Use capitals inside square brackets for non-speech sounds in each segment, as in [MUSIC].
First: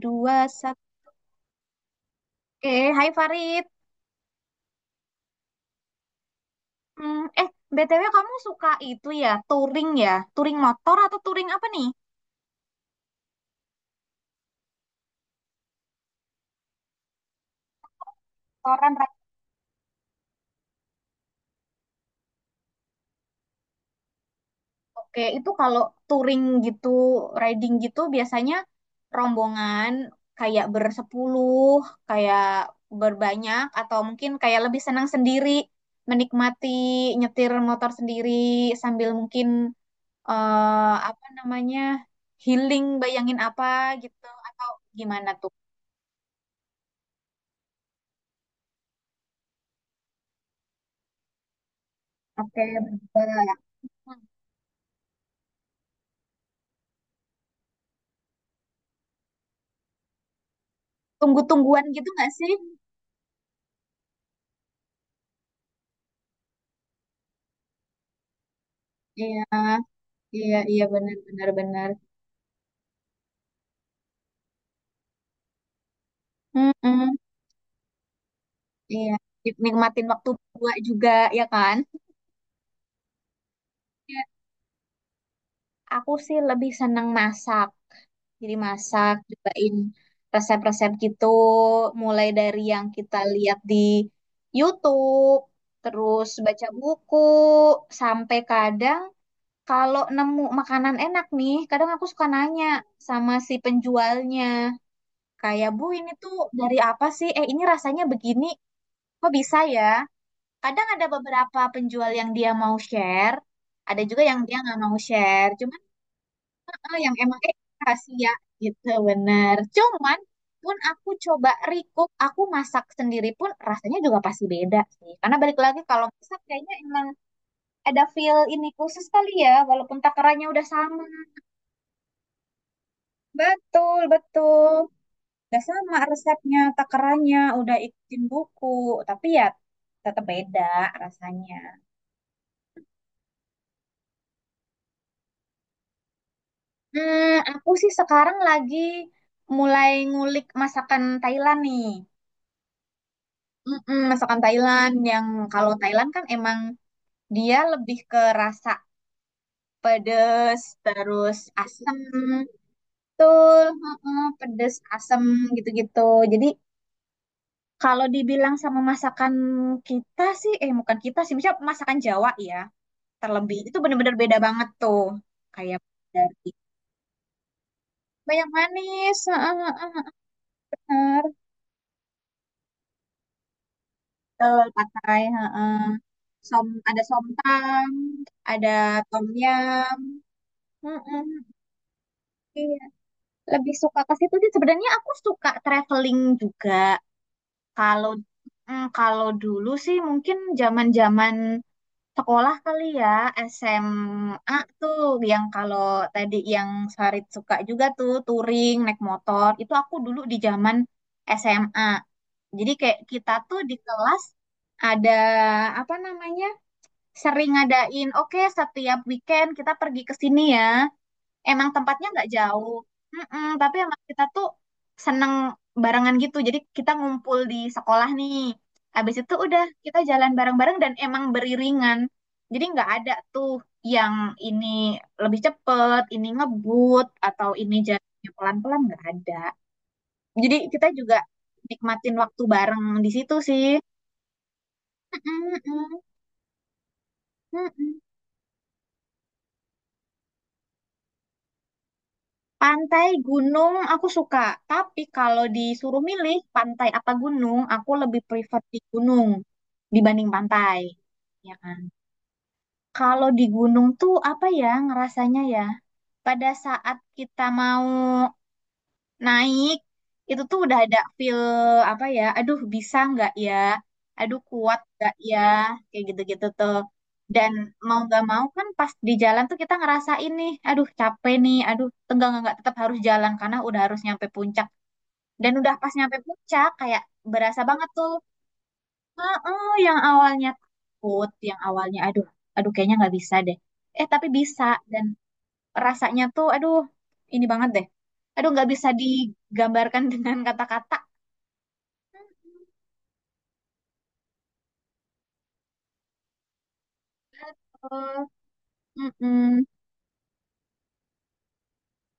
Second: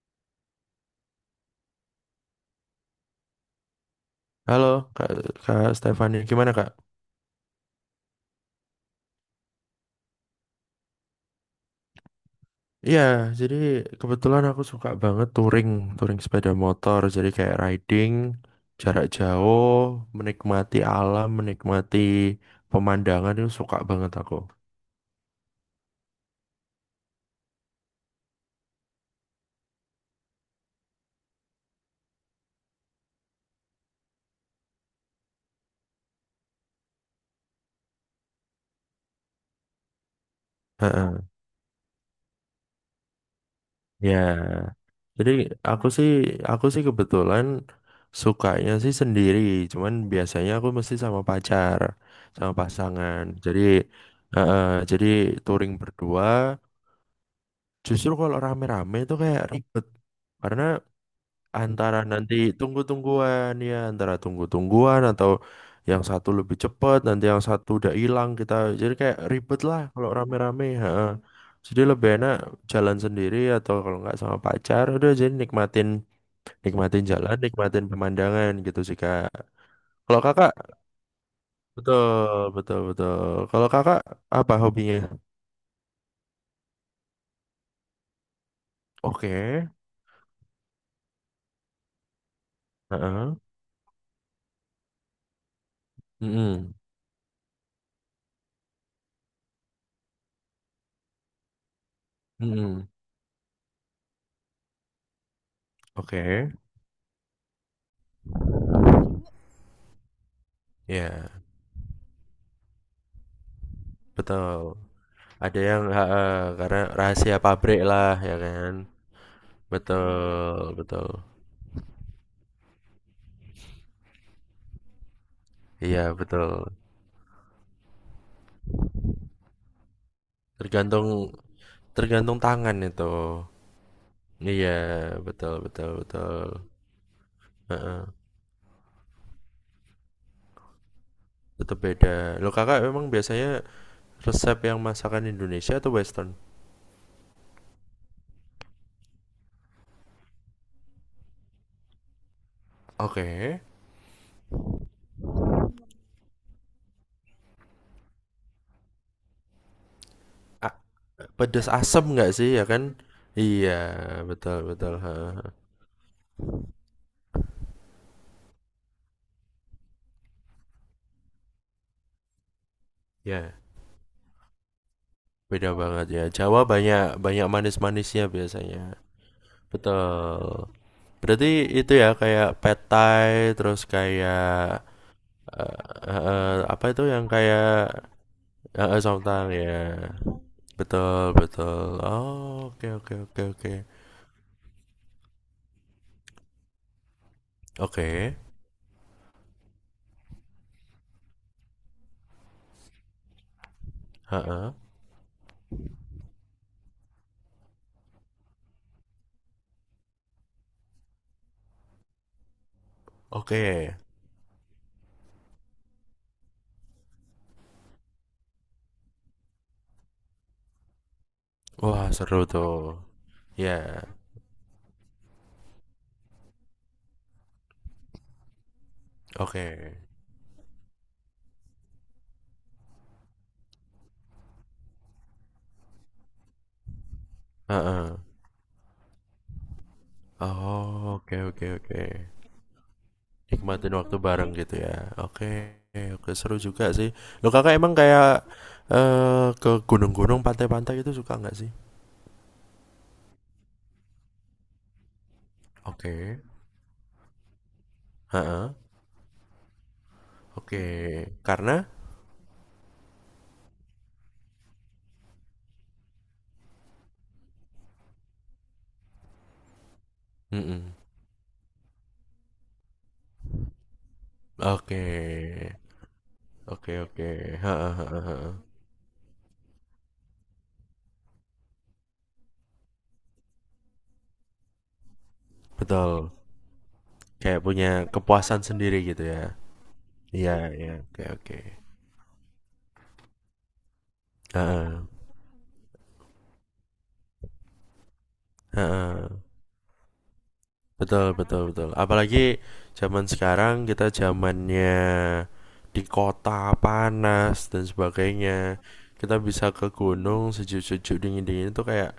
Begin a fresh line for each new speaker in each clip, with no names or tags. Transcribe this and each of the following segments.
Dua. Satu. Oke. Hai, Farid.
Halo Kak, Kak Stefani, gimana Kak?
Hmm, BTW kamu suka itu, ya, touring, ya touring motor, atau touring apa nih?
Iya, jadi kebetulan aku suka banget touring, touring sepeda motor. Jadi kayak riding,
Motoran,
jarak
ride.
jauh, menikmati alam, menikmati pemandangan itu suka banget aku.
Oke, itu kalau touring gitu, riding gitu, biasanya rombongan, kayak bersepuluh, kayak berbanyak, atau mungkin kayak lebih senang sendiri, menikmati nyetir motor sendiri, sambil mungkin, apa
Heeh.
namanya, healing, bayangin apa gitu, atau
Ya,
gimana
jadi
tuh?
aku sih, aku sih kebetulan sukanya sih sendiri. Cuman biasanya aku mesti sama pacar, sama
Oke,
pasangan.
berdua.
Jadi, heeh, jadi touring berdua. Justru kalau rame-rame itu kayak ribet. Karena
Tunggu-tungguan
antara
gitu nggak
nanti
sih?
tunggu-tungguan ya, antara tunggu-tungguan atau yang satu lebih cepat, nanti yang satu udah hilang kita. Jadi kayak
Iya,
ribet lah kalau
iya,
rame-rame.
iya,
Ha.
benar, benar,
Jadi
benar.
lebih enak jalan sendiri atau kalau nggak sama pacar, udah jadi nikmatin nikmatin
Mm-mm,
jalan, nikmatin pemandangan gitu sih
iya,
Kak.
nikmatin
Kalau
waktu
Kakak,
berdua juga, ya kan?
betul, betul, betul. Kalau Kakak
Iya.
apa hobinya?
Aku sih lebih seneng masak. Jadi masak,
Oke.
cobain resep-resep gitu, mulai dari yang kita
Heeh.
lihat di YouTube, terus baca
Mm-mm.
buku, sampai kadang, kalau nemu makanan enak nih, kadang aku suka nanya
Mm-mm.
sama si penjualnya. Kayak, Bu, ini tuh
Oke.
dari apa sih? Eh, ini rasanya begini, kok bisa ya? Kadang ada
Ya.
beberapa penjual yang dia mau share, ada juga yang dia
Betul.
nggak mau share.
Ada
Cuman
yang heeh, karena
yang
rahasia
emang
pabrik
kasih
lah
ya
ya kan.
gitu, bener. Cuman
Betul,
pun
betul.
aku coba recook, aku masak sendiri pun rasanya juga pasti beda sih. Karena balik lagi, kalau
Iya,
masak
betul.
kayaknya emang ada feel ini khusus kali ya, walaupun takarannya udah sama.
Tergantung tergantung tangan itu.
Betul,
Iya,
betul.
betul,
Udah
betul,
sama
betul.
resepnya, takarannya, udah
Heeh.
ikutin buku, tapi ya tetap beda rasanya.
Tetap beda. Lo Kakak memang biasanya resep yang masakan Indonesia atau western?
Hmm, aku sih sekarang lagi mulai ngulik masakan Thailand nih.
Oke.
Mm-mm, masakan Thailand yang, kalau Thailand kan emang dia lebih ke rasa pedes,
A-,
terus
pedes
asem,
asem nggak sih ya kan?
betul,
Iya,
mm-mm,
betul,
pedes,
betul.
asem
Heeh.
gitu-gitu. Jadi kalau dibilang sama masakan kita sih, eh, bukan kita sih, misalnya masakan Jawa ya,
Ya,
terlebih itu bener-bener beda banget tuh,
beda
kayak
banget ya.
dari
Jawa banyak banyak manis-manisnya
banyak
biasanya.
manis, heeh, heeh,
Betul.
heeh.
Berarti itu ya kayak pad thai, terus kayak
Betul pakai, heeh. Som,
apa
ada
itu yang kayak
somtang, ada tom
somtang ya.
yum, heeh,
Betul, betul. Oh,
iya,
oke, oke, oke, oke.
lebih suka ke situ sih. Sebenarnya aku suka traveling juga, kalau
Oke.
kalau dulu sih mungkin zaman-zaman sekolah kali ya, SMA
Heeh.
tuh, yang kalau tadi yang Farid suka juga tuh, touring, naik motor. Itu aku dulu di zaman SMA. Jadi kayak kita tuh di
Oke.
kelas ada, apa namanya, sering ngadain, oke setiap weekend kita pergi ke sini ya, emang tempatnya
Wah,
nggak
seru tuh.
jauh. Mm-mm, tapi
Ya.
emang kita tuh seneng barengan gitu, jadi kita ngumpul di sekolah nih, habis itu udah
Oke.
kita jalan bareng-bareng, dan emang beriringan, jadi nggak ada tuh yang ini lebih cepet, ini ngebut, atau ini
Heeh.
jalannya pelan-pelan, nggak ada. Jadi kita
Oh,
juga
oke, oke, oke.
nikmatin waktu bareng di situ sih.
Nikmatin waktu bareng gitu ya. Oke.
Mm-mm, mm-mm,
Oke, seru juga sih. Lo kakak emang
mm-mm.
kayak ke gunung-gunung, pantai-pantai itu suka nggak sih?
Pantai, gunung, aku suka. Tapi kalau disuruh milih
Oke.
pantai apa gunung, aku lebih prefer
Heeh,
di gunung dibanding pantai.
oke.
Ya kan?
Karena?
Kalau di gunung tuh apa ya ngerasanya ya? Pada saat kita mau naik, itu tuh udah
Mhm.
ada feel, apa ya, aduh bisa nggak ya, aduh kuat
Oke.
nggak ya, kayak gitu-gitu tuh.
Oke, oke.
Dan
Heeh,
mau nggak
heeh,
mau
heeh.
kan, pas di jalan tuh kita ngerasain nih, aduh capek nih, aduh tegang, nggak, tetap harus jalan karena udah harus nyampe puncak, dan udah pas nyampe
Betul.
puncak kayak berasa
Kayak
banget
punya
tuh.
kepuasan sendiri gitu ya?
Heeh, yang awalnya
Iya, iya, oke,
takut,
oke.
yang awalnya aduh, aduh kayaknya nggak bisa deh, eh tapi bisa,
Heeh.
dan rasanya tuh aduh, ini banget deh. Aduh, nggak bisa
Heeh.
digambarkan [LAUGHS] dengan kata-kata.
Betul, betul, betul. Apalagi zaman sekarang kita zamannya di kota, panas dan
Eh,
sebagainya. Kita
Mm-mm.
bisa ke gunung sejuk-sejuk, dingin-dingin itu kayak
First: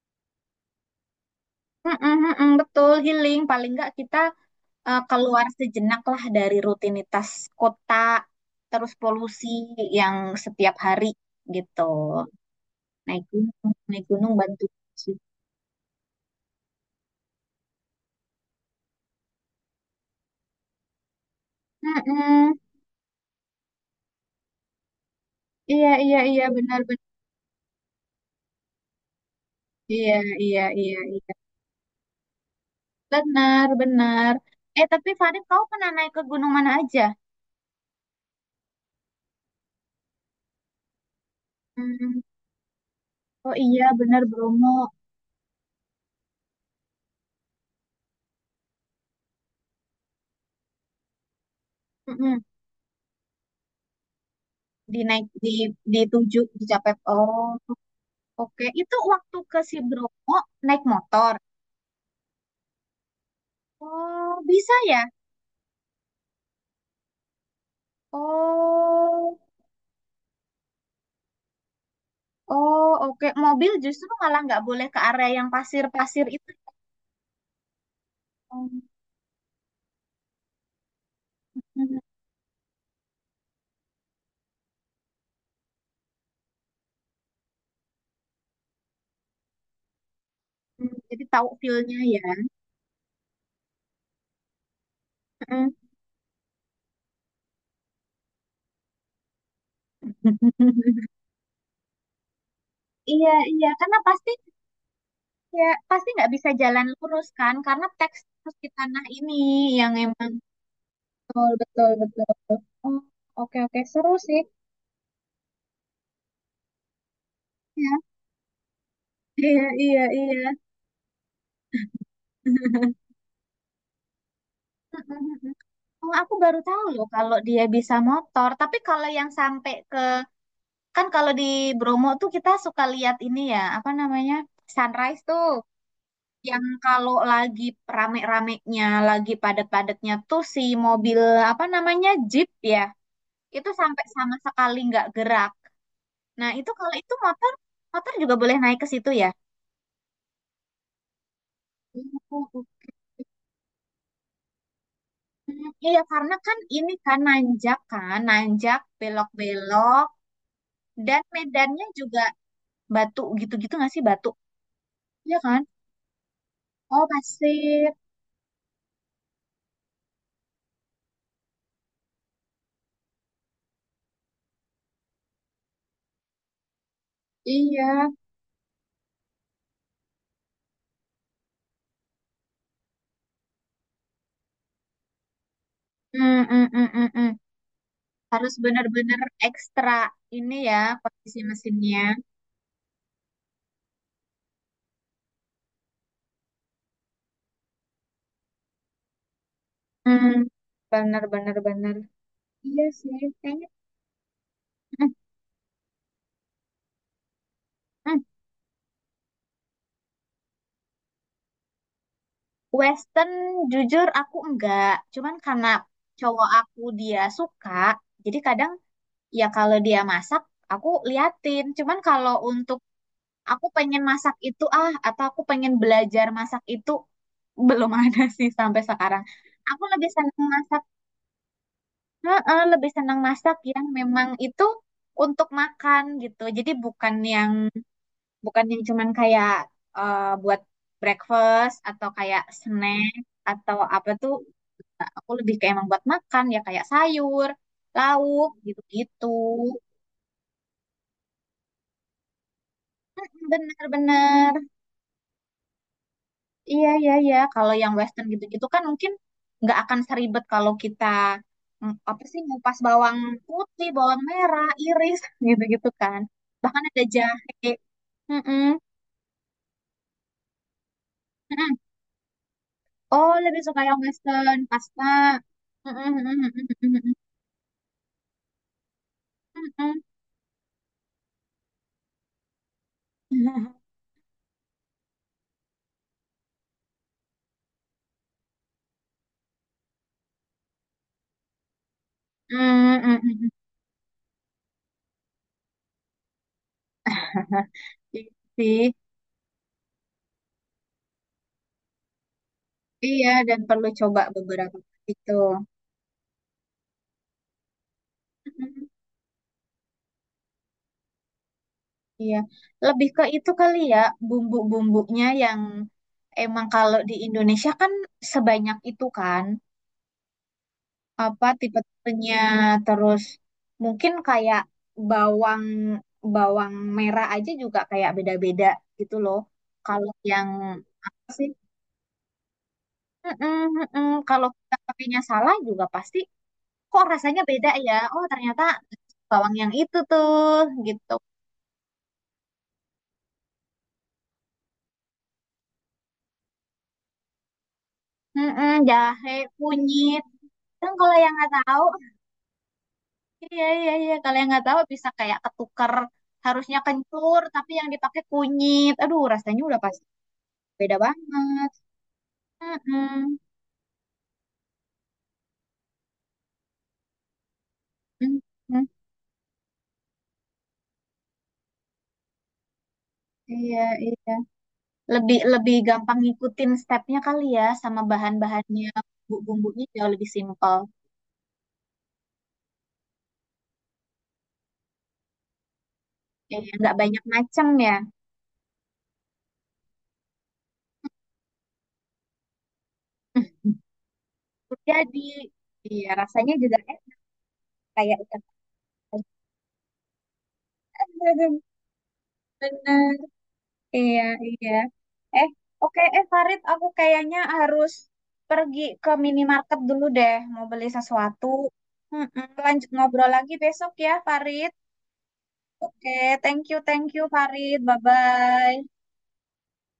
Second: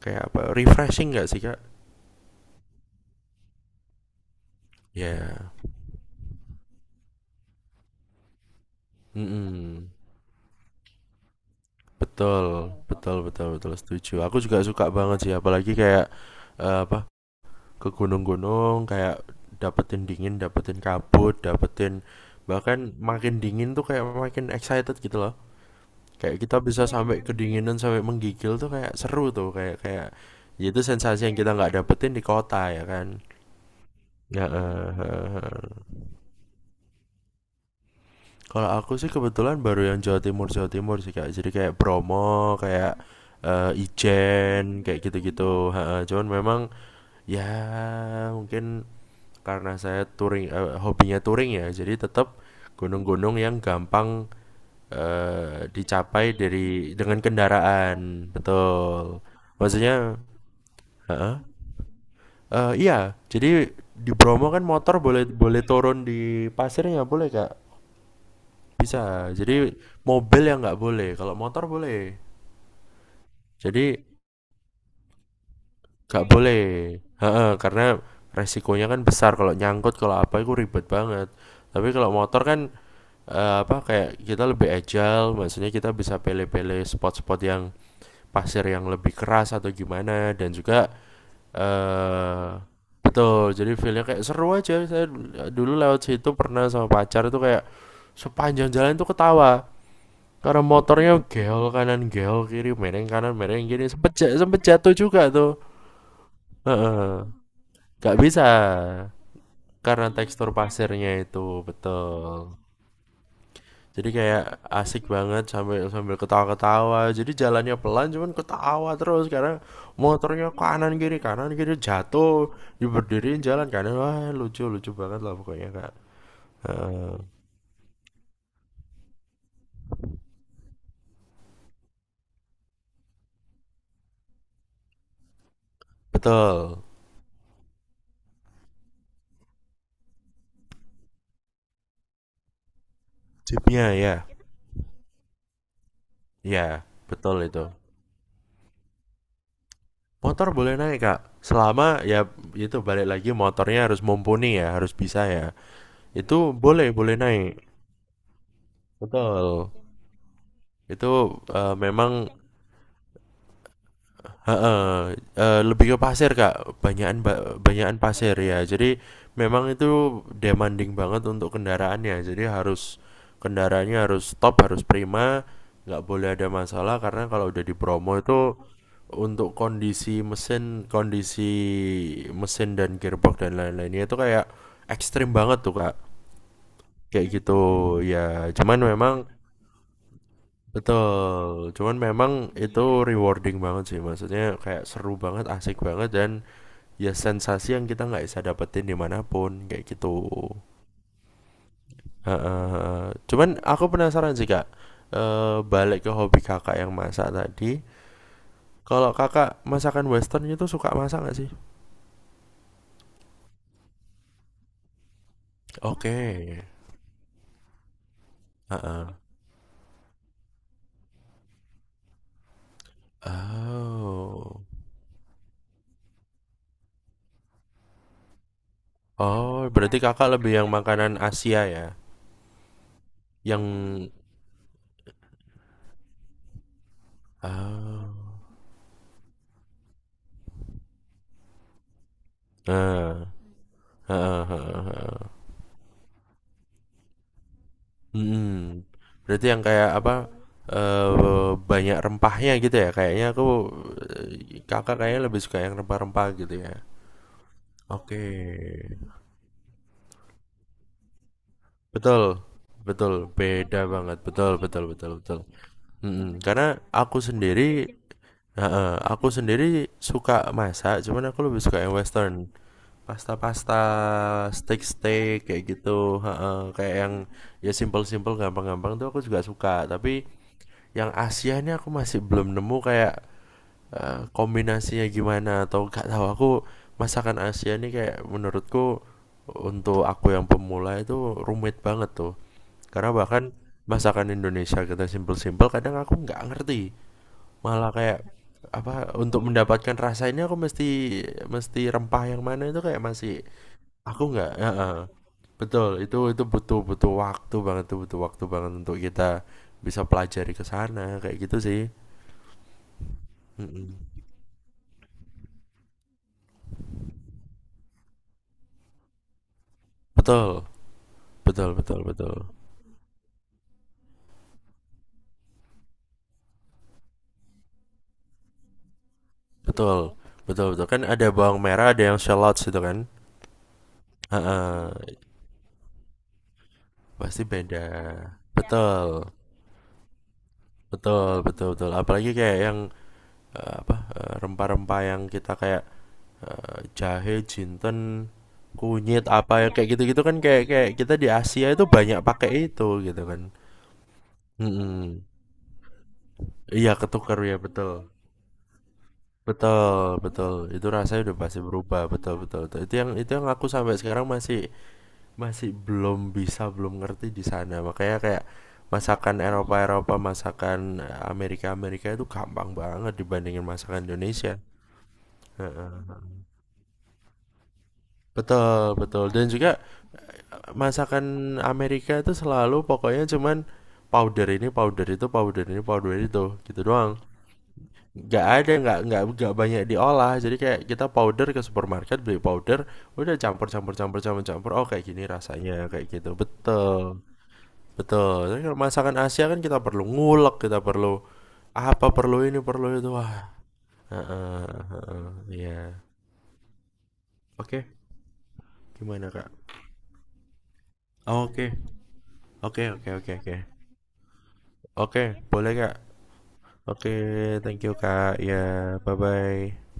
kayak apa, refreshing nggak sih, Kak?
Mm-mm, mm-mm, betul, healing. Paling nggak kita keluar
Iya.
sejenak lah dari rutinitas kota, terus polusi
Mhm.
yang setiap hari gitu.
Betul, betul, betul, betul.
Naik
Setuju.
gunung
Aku juga
bantu
suka
sih.
banget sih, apalagi kayak eh, apa ke gunung-gunung, kayak dapetin dingin, dapetin kabut, dapetin
Mm-mm.
bahkan makin dingin tuh kayak makin excited gitu loh.
Iya, iya,
Kayak
iya,
kita
benar,
bisa
benar.
sampai kedinginan sampai menggigil tuh kayak seru tuh, kayak kayak
Iya, iya,
ya itu
iya,
sensasi
iya.
yang kita nggak dapetin di kota ya kan.
Benar, benar.
Ya.
Eh, tapi Farid, kau pernah naik ke gunung mana aja?
Kalau aku sih kebetulan baru yang Jawa Timur sih kak. Jadi kayak
Hmm.
Bromo, kayak
Oh
eh,
iya, benar, Bromo.
Ijen, kayak gitu-gitu. Ha, ha. Cuman memang ya mungkin karena saya touring, eh, hobinya touring ya. Jadi tetap
Mm-mm.
gunung-gunung yang gampang
Di naik di di
dicapai
tujuh di
dari
Japek.
dengan
Oh
kendaraan,
oke, itu
betul.
waktu ke si
Maksudnya,
Bromo naik motor.
ha, eh, iya. Jadi di
Oh
Bromo kan
bisa
motor
ya.
boleh boleh turun di pasirnya boleh kak, bisa
Oh,
jadi mobil yang nggak boleh kalau motor boleh,
oh, oke. Mobil
jadi
justru malah nggak boleh ke area yang pasir-pasir
nggak
itu.
boleh. Heeh, karena
Oh,
resikonya kan besar kalau nyangkut kalau apa itu ribet banget, tapi
mm,
kalau motor kan eh, apa kayak kita lebih agile maksudnya kita bisa pilih-pilih spot-spot yang pasir yang lebih keras atau gimana. Dan juga
mm. Jadi tahu feel-nya ya.
eh, betul, jadi feelnya kayak seru aja saya dulu
Mm.
lewat situ pernah sama pacar itu kayak sepanjang jalan tuh ketawa. Karena
[LAUGHS]
motornya geol kanan geol kiri mereng
Iya,
kanan mereng
iya,
kiri
karena pasti,
sempet jatuh juga tuh.
ya pasti nggak bisa jalan
Heeh.
lurus kan, karena
Gak
teks
bisa
di tanah ini yang
karena
emang
tekstur pasirnya itu
betul, betul, betul.
betul.
Oh, oke, oke.
Jadi
Seru sih.
kayak asik banget sambil sambil ketawa-ketawa. Jadi jalannya
Ya.
pelan cuman ketawa terus karena
Iya, iya, iya.
motornya kanan kiri jatuh
[LAUGHS]
diberdiriin jalan kanan wah lucu lucu banget lah
mm
pokoknya kak.
Oh, aku baru tahu loh
Heeh.
kalau dia bisa motor. Tapi kalau yang sampai ke, kan kalau di Bromo tuh kita suka lihat ini ya, apa namanya? Sunrise tuh, yang
Betul.
kalau lagi rame-ramenya, lagi padat-padatnya tuh si mobil, apa namanya? Jeep ya. Itu
Jeepnya
sampai
ya,
sama sekali nggak gerak. Nah, itu
ya
kalau itu
betul
motor,
itu.
motor juga boleh naik ke situ
Motor boleh naik kak,
ya.
selama ya itu balik lagi motornya harus mumpuni ya, harus bisa ya.
Hmm, iya, karena
Itu
kan
boleh
ini
boleh naik,
kan, nanjak,
betul.
belok-belok,
Itu
dan
eh,
medannya
memang
juga batu gitu-gitu nggak sih, batu?
heeh,
Iya kan?
eh, lebih ke pasir Kak,
Oh,
banyakan
pasir.
banyakan pasir ya. Jadi memang itu demanding banget untuk kendaraannya. Jadi harus kendaraannya harus top, harus prima, nggak boleh ada masalah karena kalau udah di
Iya.
Bromo itu untuk kondisi mesin dan gearbox dan lain-lainnya itu kayak ekstrim banget tuh Kak.
Hmm, hmm, hmm, hmm,
Kayak
hmm.
gitu
Harus
ya. Cuman memang
benar-benar ekstra ini ya, posisi
betul, cuman
mesinnya.
memang itu rewarding banget sih, maksudnya kayak seru banget, asik banget, dan ya sensasi yang kita nggak bisa dapetin dimanapun, kayak gitu.
Hmm, benar, benar, benar. Iya sih,
Heeh. Cuman
kayaknya.
aku penasaran sih kak.
Hmm,
Eh, balik ke hobi kakak yang masak tadi,
hmm.
kalau kakak masakan western itu suka masak nggak sih?
Western, jujur aku enggak. Cuman karena
Oke,
cowok aku dia suka, jadi kadang,
heeh.
ya kalau dia masak, aku liatin. Cuman kalau untuk aku pengen masak
Oh,
itu ah, atau aku pengen belajar masak itu, [LAUGHS] belum ada sih sampai sekarang.
oh
Aku
berarti
lebih
kakak
senang
lebih yang
masak,
makanan Asia ya,
heeh, lebih senang masak yang
yang
memang itu untuk makan gitu. Jadi bukan yang
oh,
bukan yang cuman kayak buat breakfast atau kayak snack
eh,
atau apa tuh.
heeh, heeh,
Nah,
heeh.
aku lebih kayak emang buat makan, ya kayak sayur, lauk
Mhm.
gitu-gitu.
Berarti yang kayak apa, banyak rempahnya gitu ya? Kayaknya aku,
Bener-bener.
Kakak kayaknya lebih suka yang rempah-rempah gitu ya?
Iya, iya, iya. Kalau yang
Oke.
Western gitu-gitu kan mungkin nggak akan seribet kalau kita, apa
Betul,
sih, ngupas bawang
betul, beda
putih,
banget,
bawang
betul,
merah,
betul, betul,
iris
betul.
[LAUGHS] gitu-gitu kan.
Mhm, karena
Bahkan ada
aku
jahe.
sendiri
Mm-mm,
heeh, aku sendiri suka masak, cuman aku lebih
mm-mm.
suka yang western.
Oh, lebih suka
Pasta-pasta,
yang Western, pasta.
steak-steak kayak
Mm-mm,
gitu
mm-mm,
heeh, kayak
mm-mm,
yang ya simpel-simpel, gampang-gampang tuh aku juga suka, tapi yang Asia ini aku masih belum nemu kayak kombinasinya gimana atau gak tahu aku masakan Asia ini kayak menurutku untuk aku yang pemula itu rumit banget tuh
mm-mm,
karena
mm-mm,
bahkan
mm-mm.
masakan Indonesia kita simpel-simpel kadang aku nggak ngerti. Malah kayak
Iya [LAUGHS] sih.
apa untuk mendapatkan rasa ini aku mesti mesti rempah yang mana itu kayak
Iya,
masih
dan perlu coba
aku nggak
beberapa
heeh.
itu.
Betul, itu butuh butuh waktu banget tuh, butuh waktu banget untuk kita bisa pelajari ke sana kayak gitu sih.
Iya, lebih ke itu kali
Mhm.
ya, bumbu-bumbunya yang emang, kalau di Indonesia kan sebanyak itu kan,
Betul,
apa
betul, betul,
tipe-tipenya,
betul.
terus mungkin kayak bawang bawang merah aja juga kayak beda-beda gitu loh.
Betul,
Kalau yang
betul, betul. Kan ada
apa sih?
bawang merah, ada yang shallots itu kan?
Mm-mm, mm-mm. Kalau kita
Heeh,
pakainya salah juga pasti, kok rasanya
pasti
beda
beda.
ya. Oh, ternyata
Betul,
bawang yang itu tuh gitu.
betul, betul, betul. Apalagi kayak yang eh, apa rempah-rempah yang kita kayak eh, jahe, jinten,
Mm-mm,
kunyit
jahe,
apa ya kayak gitu-gitu
kunyit.
kan kayak kayak
Kan
kita
kalau
di
yang nggak
Asia
tahu,
itu banyak pakai itu gitu kan.
iya, iya, iya. Kalau yang nggak tahu bisa
Mm-mm.
kayak ketuker. Harusnya
Iya ketukar
kencur,
ya
tapi yang
betul.
dipakai kunyit. Aduh, rasanya udah pasti
Betul, betul. Itu
beda
rasanya udah pasti
banget.
berubah, betul, betul, betul. Itu
Mm-mm.
yang aku sampai sekarang masih masih belum bisa, belum ngerti di sana. Makanya kayak
Mm-mm.
masakan Eropa-Eropa, masakan Amerika-Amerika itu gampang banget dibandingin
Iya,
masakan
iya.
Indonesia.
Lebih lebih gampang
Heeh.
ngikutin stepnya kali ya, sama bahan-bahannya,
Betul, betul. Dan juga
bumbu-bumbunya jauh lebih simpel.
masakan Amerika itu selalu pokoknya cuman powder ini powder itu powder ini powder itu
Iya,
gitu
nggak
doang,
banyak macam ya.
nggak ada nggak banyak diolah jadi kayak kita powder ke supermarket beli powder udah campur
[LAUGHS]
campur campur campur campur oh kayak
Jadi,
gini rasanya kayak
iya
gitu
rasanya juga,
betul,
kayak ikan
betul. Tapi kalau masakan Asia kan kita perlu ngulek kita
aja.
perlu
[LAUGHS]
apa perlu ini perlu itu
Bener.
wah.
Iya,
Heeh,
iya.
heeh,
Eh,
iya,
oke, Farid, aku kayaknya
oke,
harus pergi ke
gimana kak.
minimarket dulu deh, mau beli
Oh,
sesuatu.
oke,
Mm-mm,
oke,
lanjut
oke,
ngobrol
oke,
lagi
oke,
besok ya, Farid.
oke, boleh kak.
Oke,
Oke,
thank you,
thank
Farid.
you Kak.
Bye-bye.
Ya, bye-bye.